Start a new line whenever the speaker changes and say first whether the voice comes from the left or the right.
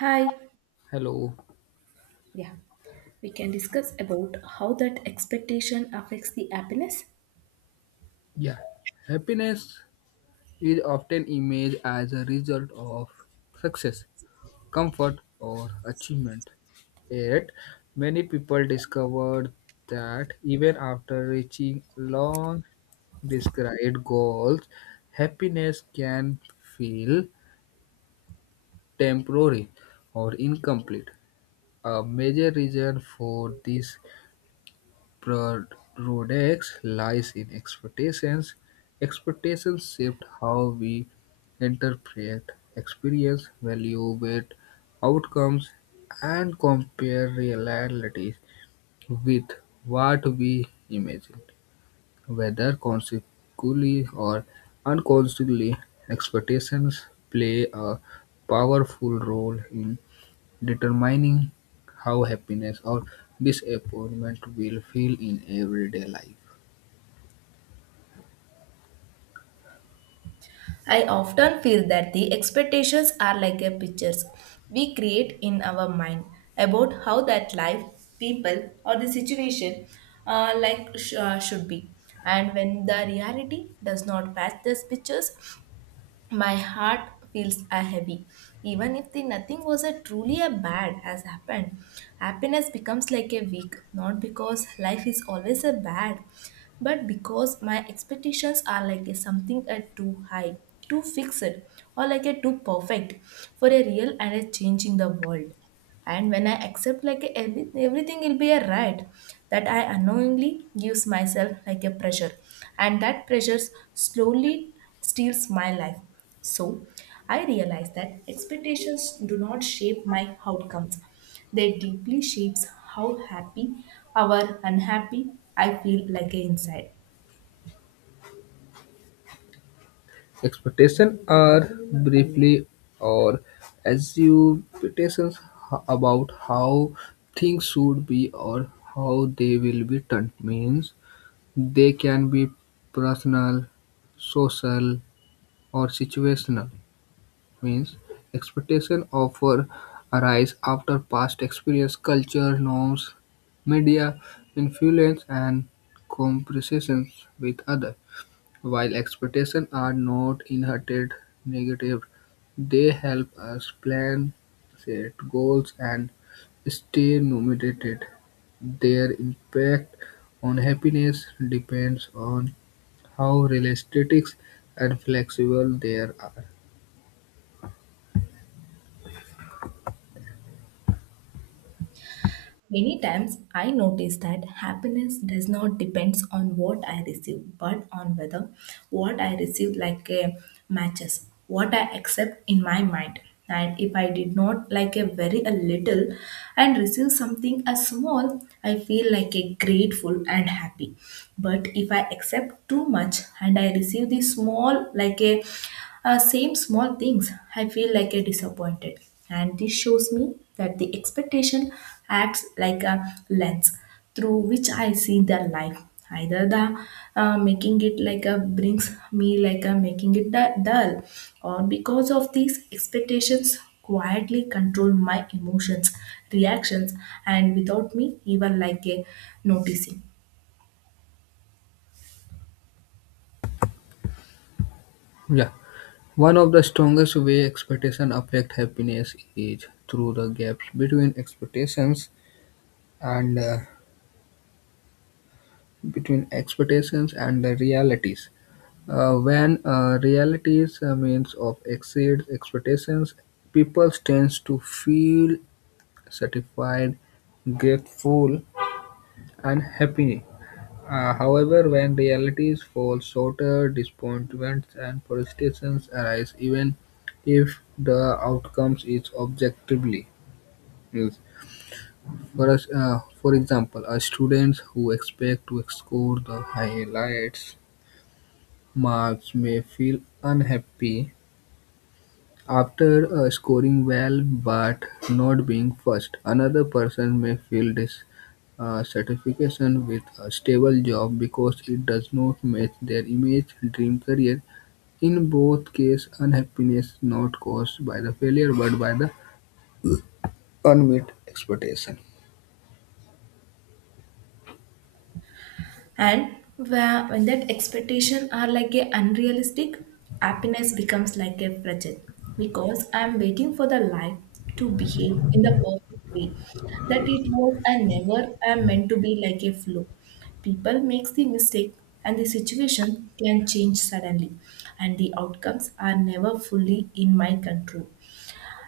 right: Hi.
left: Hello.
right: Yeah, we can discuss about how that expectation affects the happiness.
left: Yeah. Happiness is often imaged as a result of success, comfort, or achievement. Yet, many people discovered that even after reaching long described goals, happiness can feel temporary or incomplete. A major reason for this Rhodex lies in expectations. Expectations shift how we interpret experience, evaluate outcomes, and compare realities with what we imagine. Whether consciously or unconsciously, expectations play a powerful role in determining how happiness or disappointment will feel in everyday life.
right: I often feel that the expectations are like a pictures we create in our mind about how that life, people, or the situation like should be. And when the reality does not match these pictures, my heart feels a heavy even if the nothing was a truly a bad has happened. Happiness becomes like a weak, not because life is always a bad, but because my expectations are like a something a too high, too fixed, or like a too perfect for a real and a changing the world. And when I accept like everything will be a right, that I unknowingly gives myself like a pressure. And that pressure slowly steals my life. So I realize that expectations do not shape my outcomes, they deeply shapes how happy or unhappy I feel like inside.
left: Expectations are briefly or assumptions about how things should be or how they will be done means they can be personal, social, or situational. Means expectations often arise after past experience, culture, norms, media influence, and comparisons with others. While expectations are not inherited negative, they help us plan, set goals, and stay motivated. Their impact on happiness depends on how realistic and flexible they are.
right: Many times I notice that happiness does not depend on what I receive, but on whether what I receive like a matches what I accept in my mind. And if I did not like a very a little and receive something as small, I feel like a grateful and happy. But if I accept too much and I receive the small like a same small things, I feel like a disappointed. And this shows me that the expectation acts like a lens through which I see their life. Either the making it like a brings me like a making it dull, or because of these expectations quietly control my emotions, reactions, and without me even like a noticing.
left: Yeah. One of the strongest way expectations affect happiness is through the gaps and uh, between expectations and the realities. When realities means of exceeds expectations, people tends to feel satisfied, grateful, and happy. However, when realities fall shorter, disappointments and frustrations arise, even if the outcomes is objectively. Yes. For us, for example, students who expect to score the highlights marks may feel unhappy after scoring well but not being first. Another person may feel this uh, with a stable job because it does not match their image dream career. In both cases, unhappiness not caused by the failure but by the unmet expectation.
right: And where, when that expectation are like a unrealistic, happiness becomes like a fragile because I'm waiting for the life to behave in the perfect way that it was and never am meant to be like a flow. People makes the mistake, and the situation can change suddenly, and the outcomes are never fully in my control,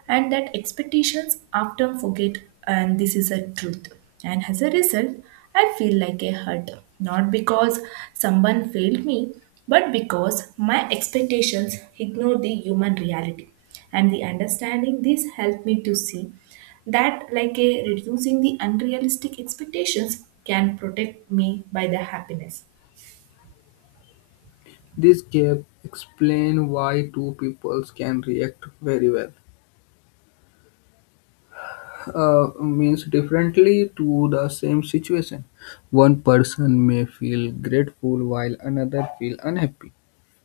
right: and that expectations often forget, and this is a truth. And as a result, I feel like a hurt, not because someone failed me, but because my expectations ignore the human reality. And the understanding this helped me to see that like a reducing the unrealistic expectations can protect me by the happiness.
left: This gap explain why two peoples can react very well, means differently to the same situation. One person may feel grateful while another feel unhappy,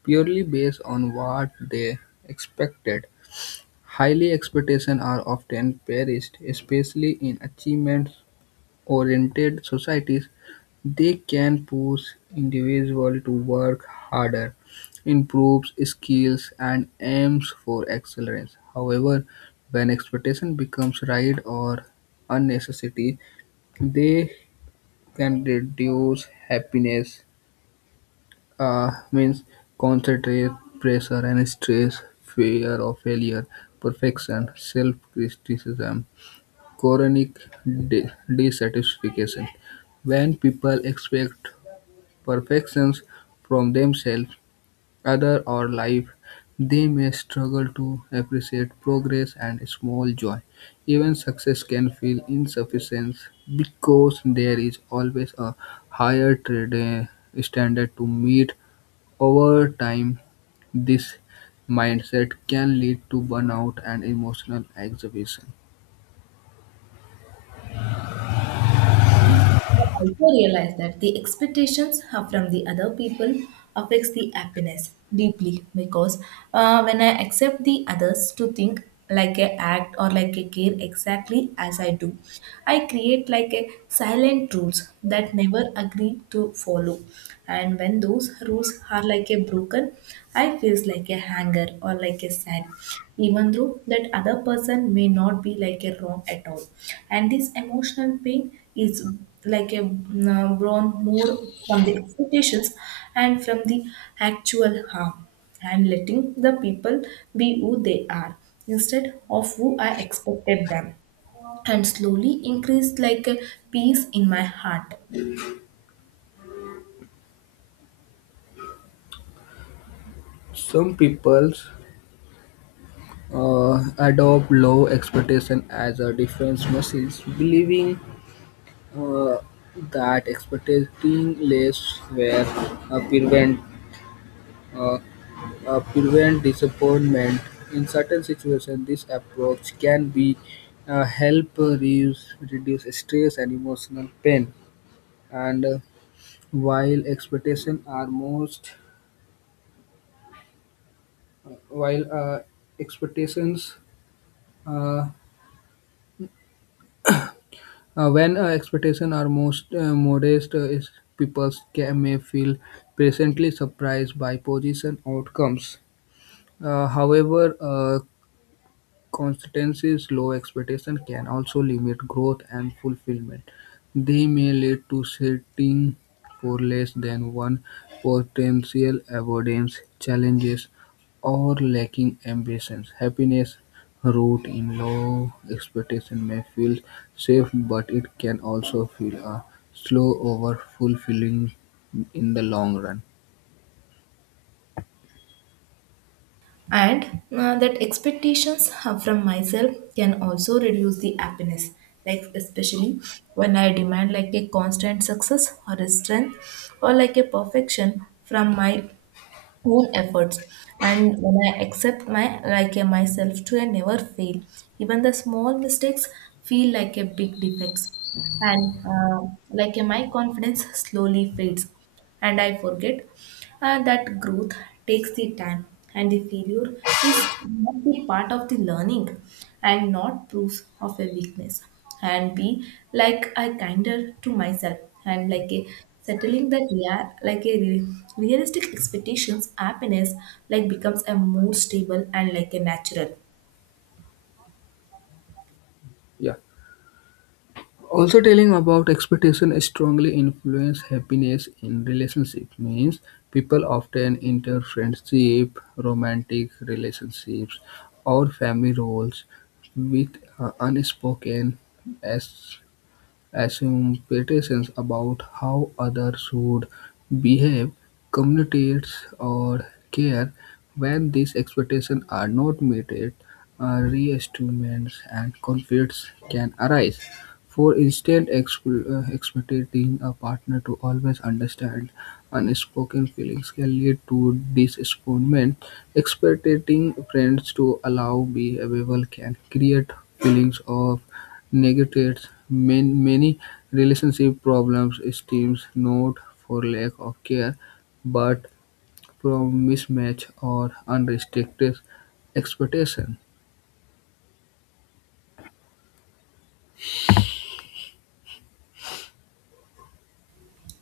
left: purely based on what they expected. Highly expectations are often perished, especially in achievement-oriented societies. They can push individuals to work harder, improves skills, and aims for excellence. However, when expectation becomes right or unnecessary, they can reduce happiness, means concentrate pressure and stress, fear of failure, perfection, self-criticism, chronic di- dissatisfaction. When people expect perfections from themselves, other, or life, they may struggle to appreciate progress and small joy. Even success can feel insufficient because there is always a higher standard to meet. Over time, this mindset can lead to burnout and emotional exhaustion.
right: I also realize that the expectations are from the other people affects the happiness deeply because when I accept the others to think like a act or like a care exactly as I do, I create like a silent rules that never agree to follow. And when those rules are like a broken, I feels like a anger or like a sad, even though that other person may not be like a wrong at all. And this emotional pain is like a born more from the expectations and from the actual harm, and letting the people be who they are instead of who I expected them, and slowly increased like a peace in my heart.
left: Some people adopt low expectation as a defense message, believing uh, that expecting less were uh, prevent uh, prevent disappointment in certain situations. This approach can be help reduce stress and emotional pain. And while expectations are most while expectations uh, when expectations are most modest is people may feel presently surprised by position outcomes. However, Constance's low expectation can also limit growth and fulfillment. They may lead to setting for less than one potential avoidance challenges or lacking ambitions. Happiness root in low expectation may feel safe, but it can also feel a slow over fulfilling in the long run.
right: And that expectations from myself can also reduce the happiness, like especially when I demand like a constant success or a strength or like a perfection from my own efforts. And when I accept my like a myself to a never fail, even the small mistakes feel like a big defects. And like my confidence slowly fades, and I forget that growth takes the time and the failure is not the part of the learning and not proof of a weakness. And be like I kinder to myself and like a settling that yeah like a realistic expectations happiness like becomes a more stable and like a natural.
left: Yeah. Also telling about expectation strongly influence happiness in relationship means people often enter friendship romantic relationships or family roles with unspoken as assumptions about how others should behave, communicate, or care. When these expectations are not met, reestimates and conflicts can arise. For instance, expecting a partner to always understand unspoken feelings can lead to disappointment. Expecting friends to allow behavioral can create feelings of negates many relationship problems stems not for lack of care but from mismatch or unrestricted expectation.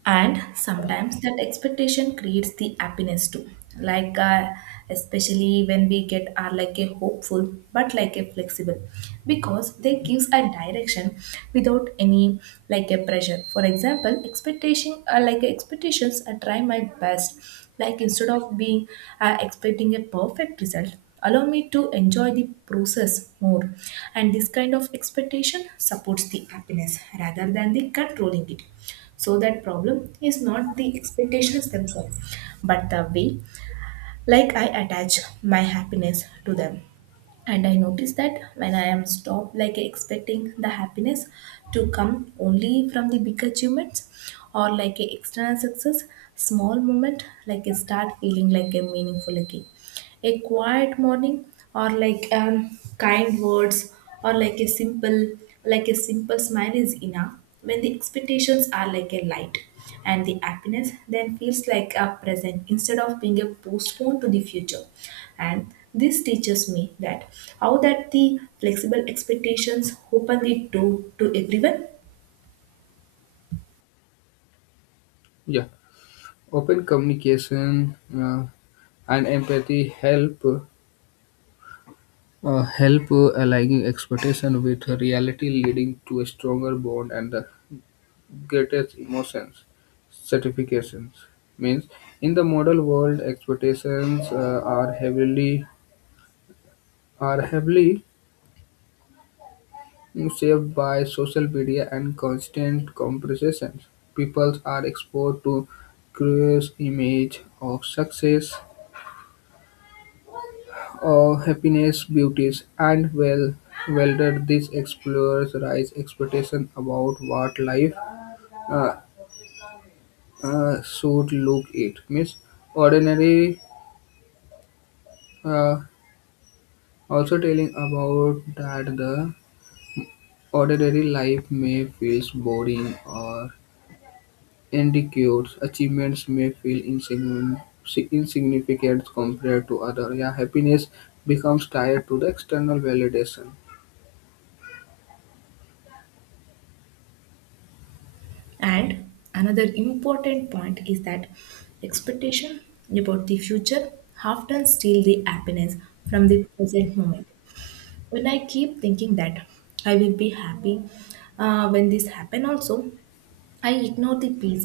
right: And sometimes that expectation creates the happiness too, like especially when we get are like a hopeful but like a flexible, because they gives a direction without any like a pressure. For example expectation like expectations I try my best, like instead of being expecting a perfect result allow me to enjoy the process more. And this kind of expectation supports the happiness rather than the controlling it. So that problem is not the expectations themselves, but the way like I attach my happiness to them. And I notice that when I am stopped like expecting the happiness to come only from the big achievements or like a external success, small moment like a start feeling like a meaningful again, a quiet morning or like kind words or like a simple smile is enough when the expectations are like a light. And the happiness then feels like a present instead of being a postponed to the future. And this teaches me that how that the flexible expectations open the door to everyone.
left: Yeah, open communication and empathy help aligning expectation with reality, leading to a stronger bond and the greatest emotions certifications means in the model world expectations are heavily shaped by social media and constant comparisons. People are exposed to curious image of success, of happiness, beauties, and well, whether these explorers rise expectation about what life uh, should look it. Means ordinary uh, also telling about that the ordinary life may feels boring or individuals' achievements may feel insignificant compared to others, yet happiness becomes tied to the external validation.
right: And another important point is that expectation about the future often steal the happiness from the present moment. When I keep thinking that I will be happy when this happen also, I ignored the peace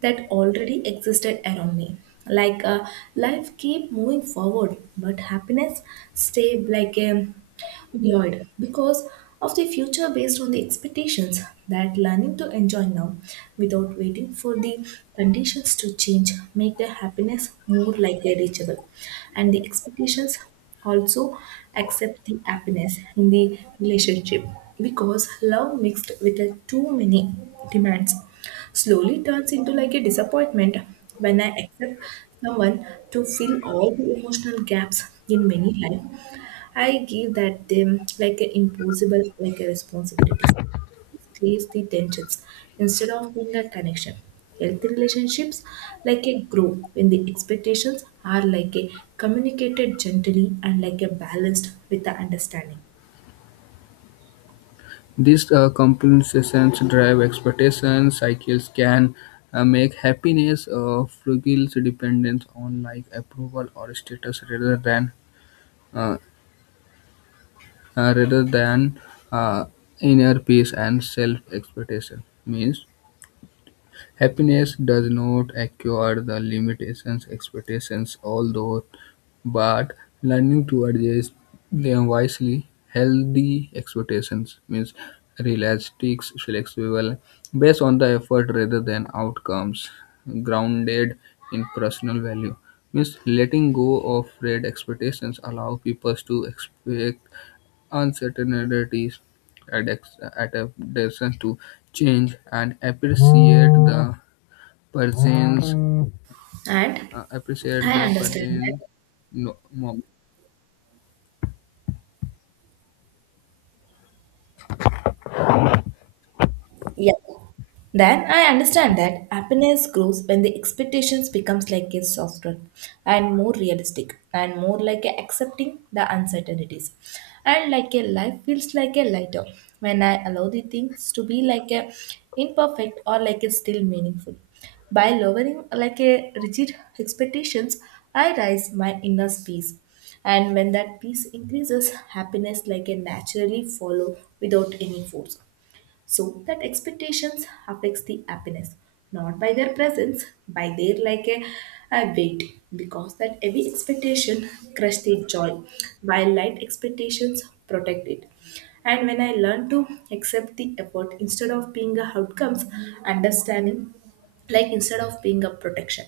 right: that already existed around me. Like life keep moving forward, but happiness stayed like a void because of the future based on the expectations that learning to enjoy now without waiting for the conditions to change make the happiness more like a reachable. And the expectations also accept the happiness in the relationship because love mixed with a too many demands slowly turns into like a disappointment. When I accept someone to fill all the emotional gaps in many life, I give that them like an impossible like a responsibilities creates the tensions instead of being a connection. Healthy relationships like a grow when the expectations are like a communicated gently and like a balanced with the understanding.
left: These compensations drive expectation cycles can make happiness fragile dependent on like approval or status uh, rather than uh, inner peace and self expectation means happiness does not acquire the limitations expectations, although, but learning to adjust them wisely, healthy expectations means realistic, flexible, based on the effort rather than outcomes, grounded in personal value. Means letting go of red expectations allow people to expect uncertainties, adaptation to change, and appreciate the Persons.
right: And
left: Appreciate
right: I
left: the
right: understand that.
left: Persian. No, mom-
right: Yeah. Then I understand that happiness grows when the expectations becomes like a softer and more realistic and more like a accepting the uncertainties. And like a life feels like a lighter when I allow the things to be like a imperfect or like a still meaningful. By lowering like a rigid expectations, I rise my inner peace. And when that peace increases, happiness like a naturally follow without any force. So that expectations affects the happiness, not by their presence, by their like a weight, because that heavy expectation crush the joy while light expectations protect it. And when I learn to accept the effort instead of being a outcomes understanding, like instead of being a protection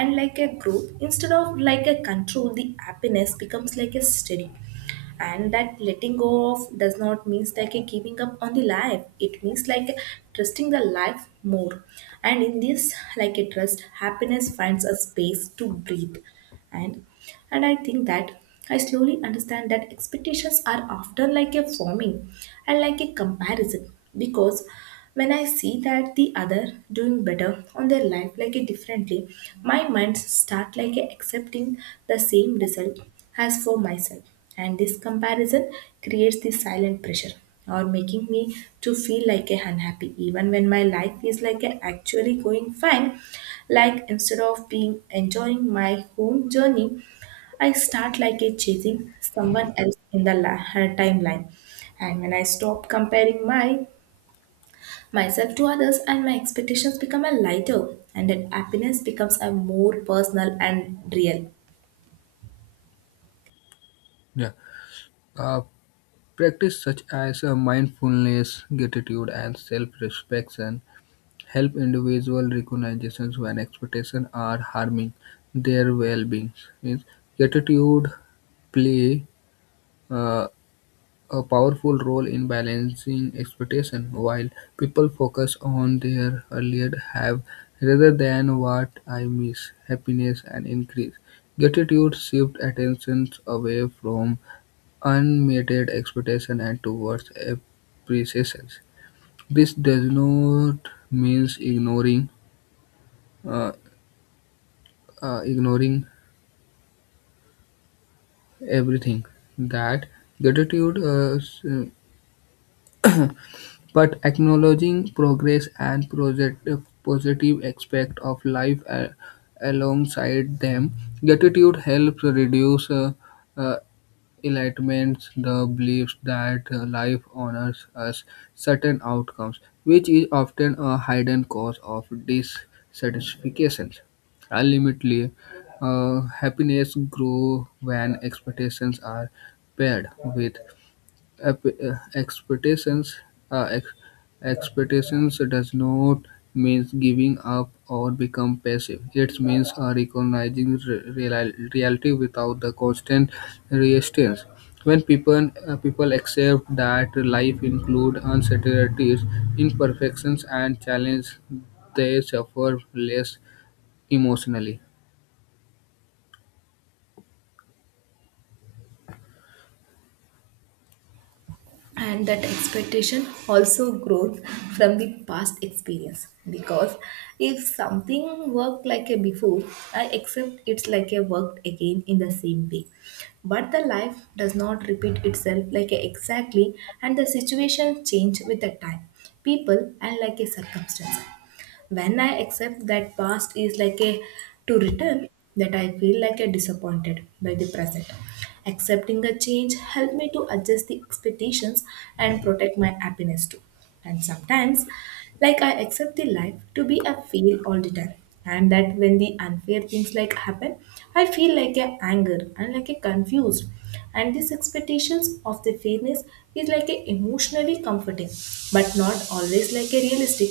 right: and like a growth instead of like a control, the happiness becomes like a steady. And that letting go of does not means like a giving up on the life, it means like trusting the life more. And in this like a trust happiness finds a space to breathe. And and I think that I slowly understand that expectations are often like a forming and like a comparison because when I see that the other doing better on their life like a differently, my mind start like a accepting the same result as for myself. And this comparison creates this silent pressure or making me to feel like a unhappy even when my life is like a actually going fine. Like instead of being enjoying my home journey, I start like a chasing someone else in the her timeline. And when I stop comparing my myself to others, and my expectations become a lighter, and that happiness becomes a more personal and real.
left: Yeah, uh, practice such as mindfulness, gratitude, and self-reflection help individual recognitions when expectations are harming their well-being. Means gratitude play uh, a powerful role in balancing expectation, while people focus on their earlier have rather than what I miss, happiness and increase. Gratitude shifts attention away from unmeted expectation and towards appreciations. This does not mean uh, ignoring everything that gratitude uh, s- but acknowledging progress and positive aspect of life alongside them, gratitude helps reduce uh, enlightenment, the belief that life honors us certain outcomes, which is often a hidden cause of dissatisfaction. Ultimately, happiness grows when expectations are paired with ep- uh, expectations uh, ex- expectations does not means giving up or become passive it means recognizing reality without the constant resistance when people accept that life includes uncertainties, imperfections and challenges, they suffer less emotionally.
right: And that expectation also grows from the past experience because if something worked like a before, I accept it's like a worked again in the same way. But the life does not repeat itself like a exactly, and the situation change with the time, people, and like a circumstance. When I accept that past is like a to return, that I feel like a disappointed by the present. Accepting the change helped me to adjust the expectations and protect my happiness too. And sometimes, like I accept the life to be a fail all the time. And that when the unfair things like happen, I feel like a anger and like a confused. And these expectations of the fairness is like a emotionally comforting, but not always like a realistic.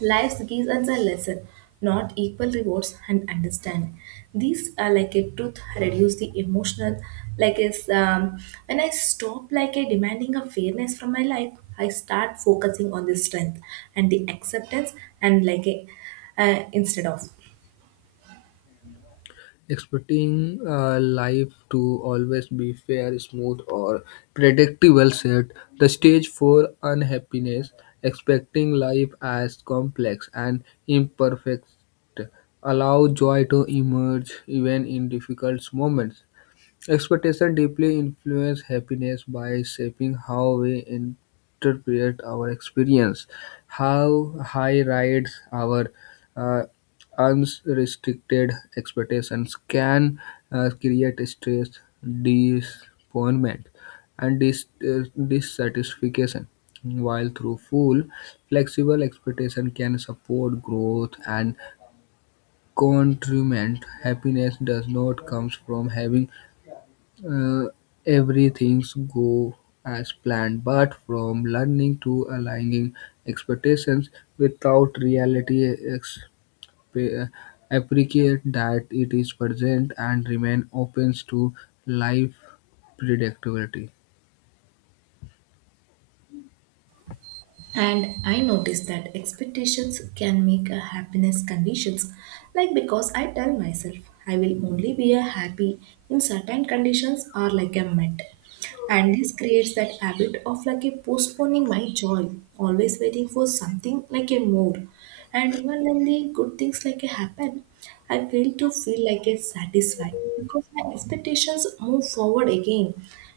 right: Life's gives us a lesson, not equal rewards and understanding. These are like a truth reduce the emotional, like is when I stop like a demanding a fairness from my life, I start focusing on the strength and the acceptance and like a instead of.
left: Expecting life to always be fair, smooth, or predictable set the stage for unhappiness. Expecting life as complex and imperfect allow joy to emerge even in difficult moments. Expectation deeply influence happiness by shaping how we interpret our experience, how high rides our uh, unrestricted expectations can create stress, disappointment, and dissatisfaction. While through full, flexible expectation can support growth and contribute. Happiness does not come from having uh, everything's go as planned but from learning to aligning expectations without reality uh, appreciate that it is present and remain open to life predictability.
right: And I noticed that expectations can make a happiness conditions, like because I tell myself I will only be a happy in certain conditions or like a met. And this creates that habit of like a postponing my joy, always waiting for something like a more. And even when the good things like a happen, I fail to feel like it's satisfied because my expectations move forward again.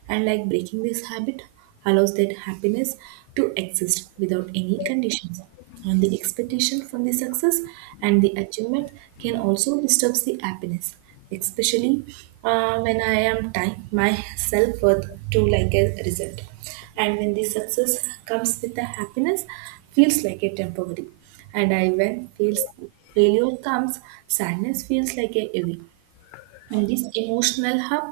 right: And like breaking this habit allows that happiness to exist without any conditions. And the expectation from the success and the achievement can also disturb the happiness, especially when I am tying my self worth to like a result, and when the success comes with the happiness feels like a temporary, and I, when feels, failure comes, sadness feels like a heavy, and this emotional hub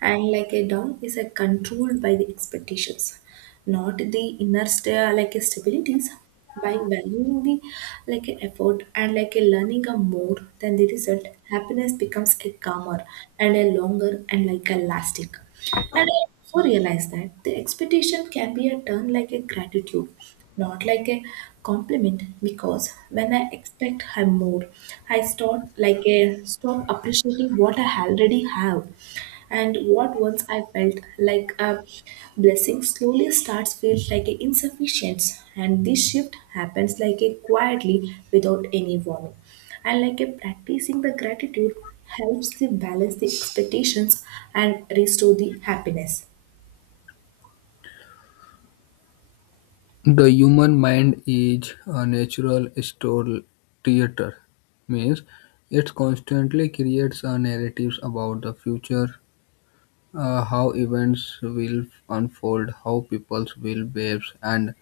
right: and like a down is a controlled by the expectations, not the inner like stabilities. By valuing the like effort and like a learning a more than the result, happiness becomes a calmer and a longer and like a lasting. And I also realize that the expectation can be a turn like a gratitude, not like a compliment, because when I expect I more, I start like a stop appreciating what I already have, and what once I felt like a blessing slowly starts feels like a insufficient, and this shift happens like a quietly without any warning. And like a practicing the gratitude helps the balance the expectations and restore the happiness.
left: The human mind is a natural store theater means it constantly creates a narratives about the future, how events will unfold, how people will behave, and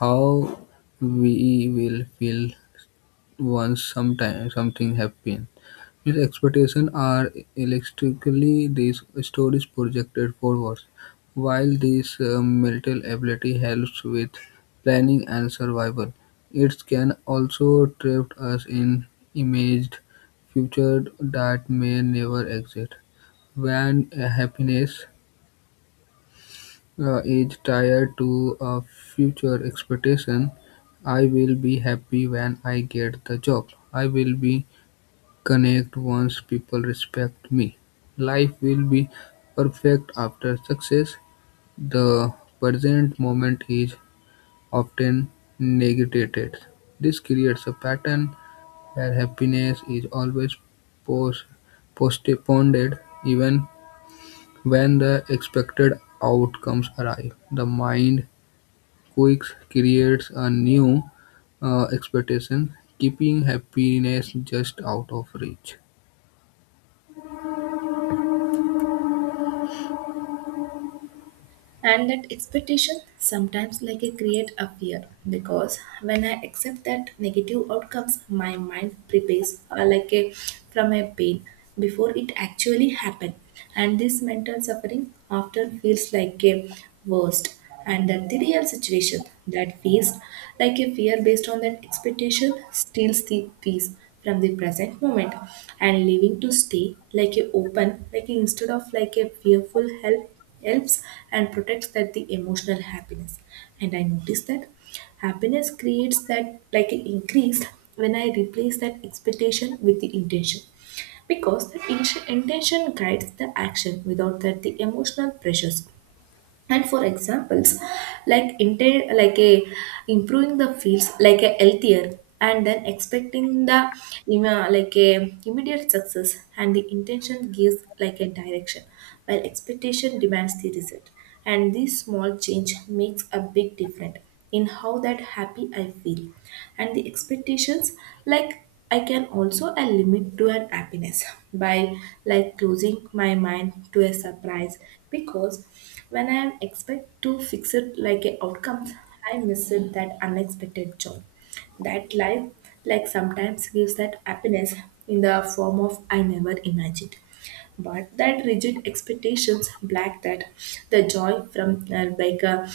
left: how we will feel once sometime something happens. These expectations are electrically these stories projected forwards, while this mental ability helps with planning and survival. It can also trap us in imagined future that may never exist. When happiness is tied to a future expectation. I will be happy when I get the job. I will be connect once people respect me. Life will be perfect after success. The present moment is often negated. This creates a pattern where happiness is always post- postponed even when the expected outcomes arrive. The mind Quirks creates a new expectation, keeping happiness just out of reach.
right: And that expectation sometimes like a create a fear, because when I accept that negative outcomes, my mind prepares like a from a pain before it actually happen, and this mental suffering often feels like a worst, and then the real situation that feels like a fear based on that expectation steals the peace from the present moment. And living to stay like a open like a, instead of like a fearful help helps and protects that the emotional happiness. And I noticed that happiness creates that like an increase when I replace that expectation with the intention, because the intention guides the action without that the emotional pressures. And for examples, like like a improving the fields like a healthier, and then expecting the like a immediate success, and the intention gives like a direction while expectation demands the result. And this small change makes a big difference in how that happy I feel. And the expectations, like I can also a limit to an happiness by like closing my mind to a surprise, because when I am expect to fix it like a outcome, I miss it that unexpected joy that life like sometimes gives that happiness in the form of I never imagined, but that rigid expectations black that the joy from like a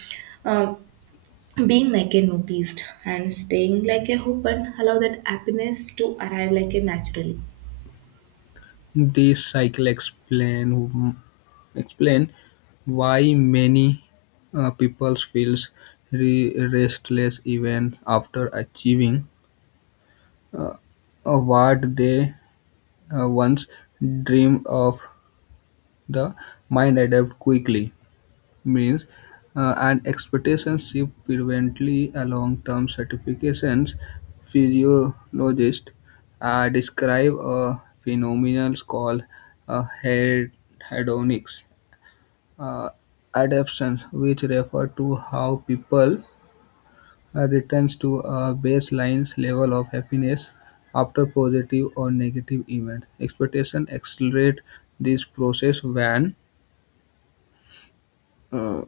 right: being like a noticed and staying like a hope and allow that happiness to arrive like a naturally.
left: This cycle explain why many people feels restless even after achieving uh, what they once dreamed of. The mind adapt quickly means an expectation shift frequently along term certifications. Physiologists describe a phenomenon called uh, hed- hedonic uh, adaptation, which refer to how people returns to a baseline level of happiness after positive or negative event. Expectation accelerate this process uh,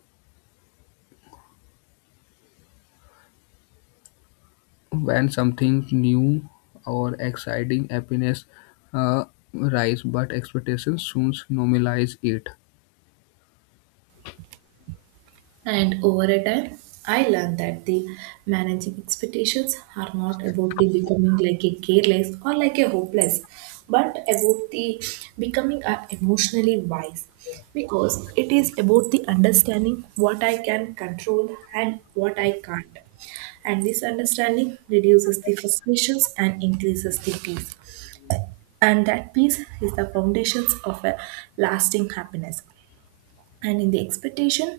left: when something new or exciting happiness uh, rise but expectations soon normalize it.
right: And over a time, I learned that the managing expectations are not about the becoming like a careless or like a hopeless, but about the becoming emotionally wise, because it is about the understanding what I can control and what I can't. And this understanding reduces the frustrations and increases the peace, and that peace is the foundations of a lasting happiness. And in the expectation,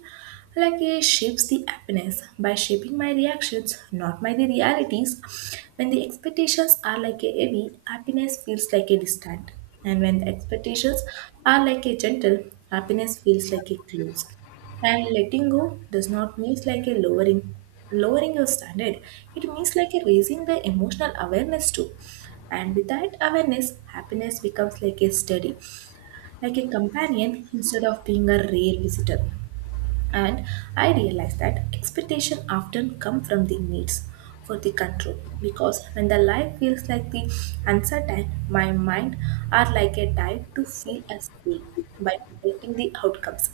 right: like it shapes the happiness by shaping my reactions, not my the realities. When the expectations are like a heavy, happiness feels like a distant, and when the expectations are like a gentle, happiness feels like a close. And letting go does not mean like a lowering lowering your standard, it means like a raising the emotional awareness too. And with that awareness, happiness becomes like a steady, like a companion instead of being a rare visitor. And I realized that expectation often come from the needs for the control, because when the life feels like the uncertain, my mind are like a tide to feel a safe by predicting the outcomes.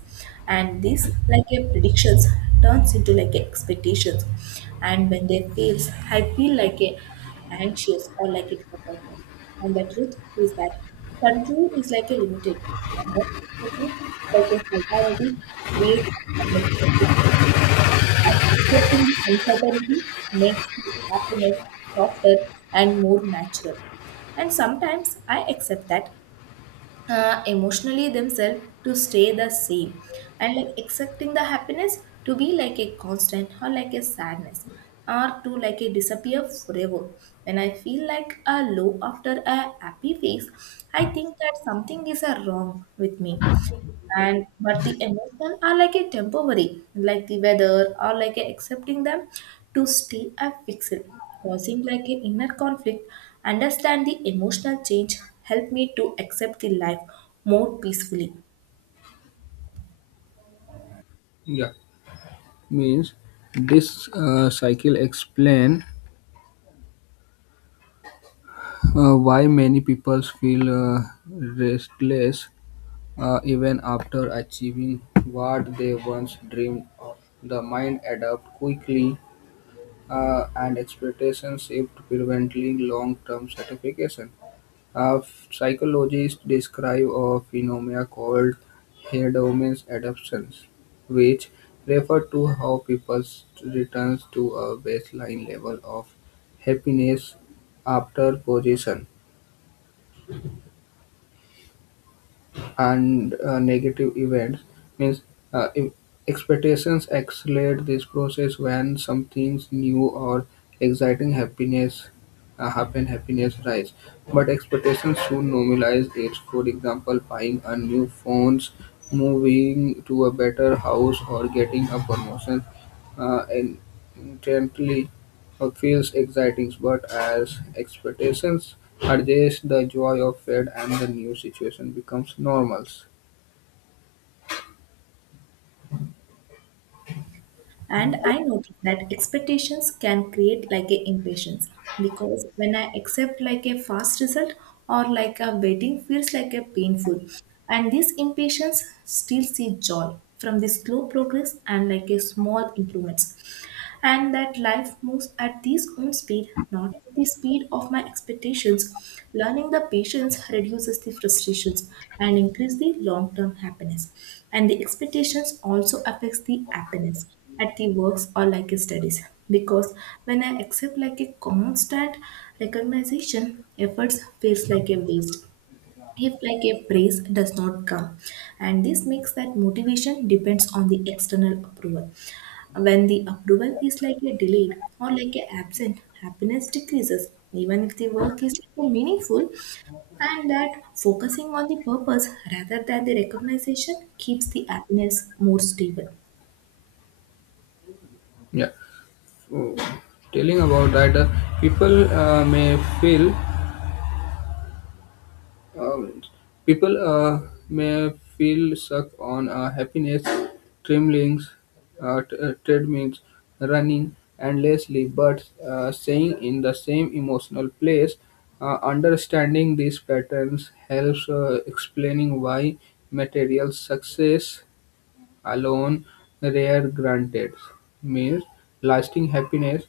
right: And this like a predictions turns into like a expectations. And when they fails, I feel like a and shares or like it is a person. And the truth is that control is like a limited, and that perspective, like a solidarity, creates uncertainty. And accepting the uncertainty makes the happiness softer and more natural. And sometimes I accept that emotionally themselves to stay the same, and like accepting the happiness to be like a constant or like a sadness or to like a disappear forever. When I feel like a low after a happy face, I think that something is a wrong with me, and but the emotion are like a temporary, like the weather, or like a accepting them to stay a fixed, causing like an inner conflict. Understand the emotional change, help me to accept the life more peacefully.
left: Yeah, means this cycle explain why many people feel restless even after achieving what they once dreamed of. The mind adapt quickly, and expectations shift preventing long-term satisfaction. Uh, Psychologists describe a phenomena called hedonic adaptation, which refer to how people return to a baseline level of happiness after possession. And negative events means uh, e- expectations accelerate this process when something new or exciting happiness rise but expectations soon normalize it, for example buying a new phones, moving to a better house, or getting a promotion. And intently feels exciting, but as expectations are raised, the joy of fate and the new situation becomes normal.
right: And I noticed that expectations can create like a impatience, because when I accept like a fast result or like a waiting feels like a painful. And this impatience still see joy from the slow progress and like a small improvements, and that life moves at these own speed, not at the speed of my expectations. Learning the patience reduces the frustrations and increase the long-term happiness. And the expectations also affects the happiness at the works or like a studies, because when I accept like a constant recognition, efforts feels like a waste if like a praise does not come. And this makes that motivation depends on the external approval. When the approval is like a delayed or like a absent, happiness decreases even if the work is like a meaningful, and that focusing on the purpose rather than the recognition keeps the happiness more stable.
left: Yeah. So, telling about that, people uh, may feel Um, people may feel stuck on happiness, tremblings, treadmills, running endlessly, but staying in the same emotional place. Understanding these patterns helps explaining why material success alone rare granted means lasting happiness.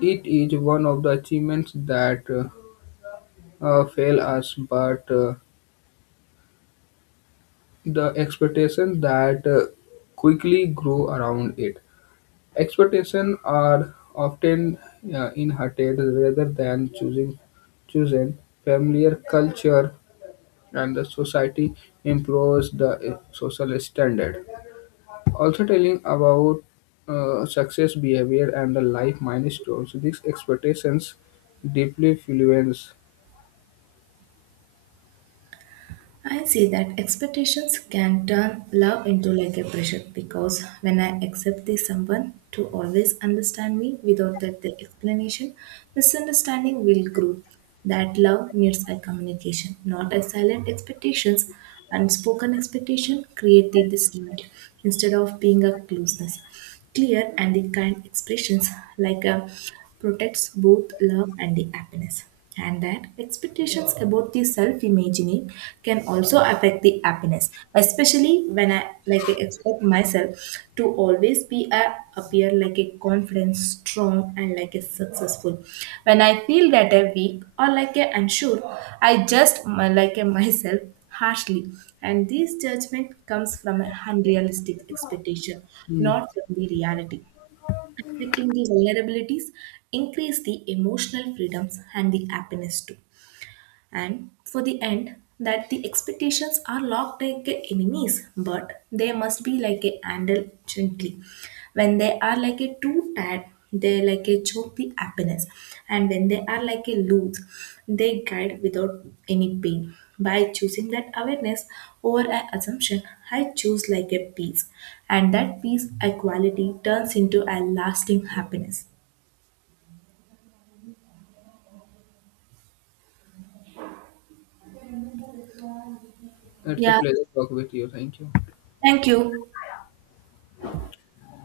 left: It is one of the achievements that fail us, but the expectations that quickly grow around it. Expectations are often inherited rather than choosing chosen familiar culture and the society improves the social standard. Also telling about success behavior and the life milestones, these expectations deeply influence.
right: I see that expectations can turn love into like a pressure, because when I accept this someone to always understand me without that the explanation, misunderstanding will grow. That love needs a communication, not a silent expectations. Unspoken expectation create the distinct instead of being a closeness. Clear and the kind expressions like a protects both love and the happiness. And that expectations about the self imagining can also affect the happiness, especially when I like expect myself to always be a, appear like a confident strong and like a successful. When I feel that a weak or like a unsure, I just like a myself harshly, and this judgment comes from an unrealistic expectation,
left: Hmm.
right: not from the reality. Accepting the vulnerabilities increase the emotional freedoms and the happiness too. And for the end, that the expectations are locked like a enemies, but they must be like a handled gently. When they are like a too tired, they like a choke the happiness, and when they are like a loose, they guide without any pain. By choosing that awareness over an assumption, I choose like a peace, and that peace equality turns into a lasting happiness.
left: It's a pleasure to talk with you. Thank you.
right: Thank you.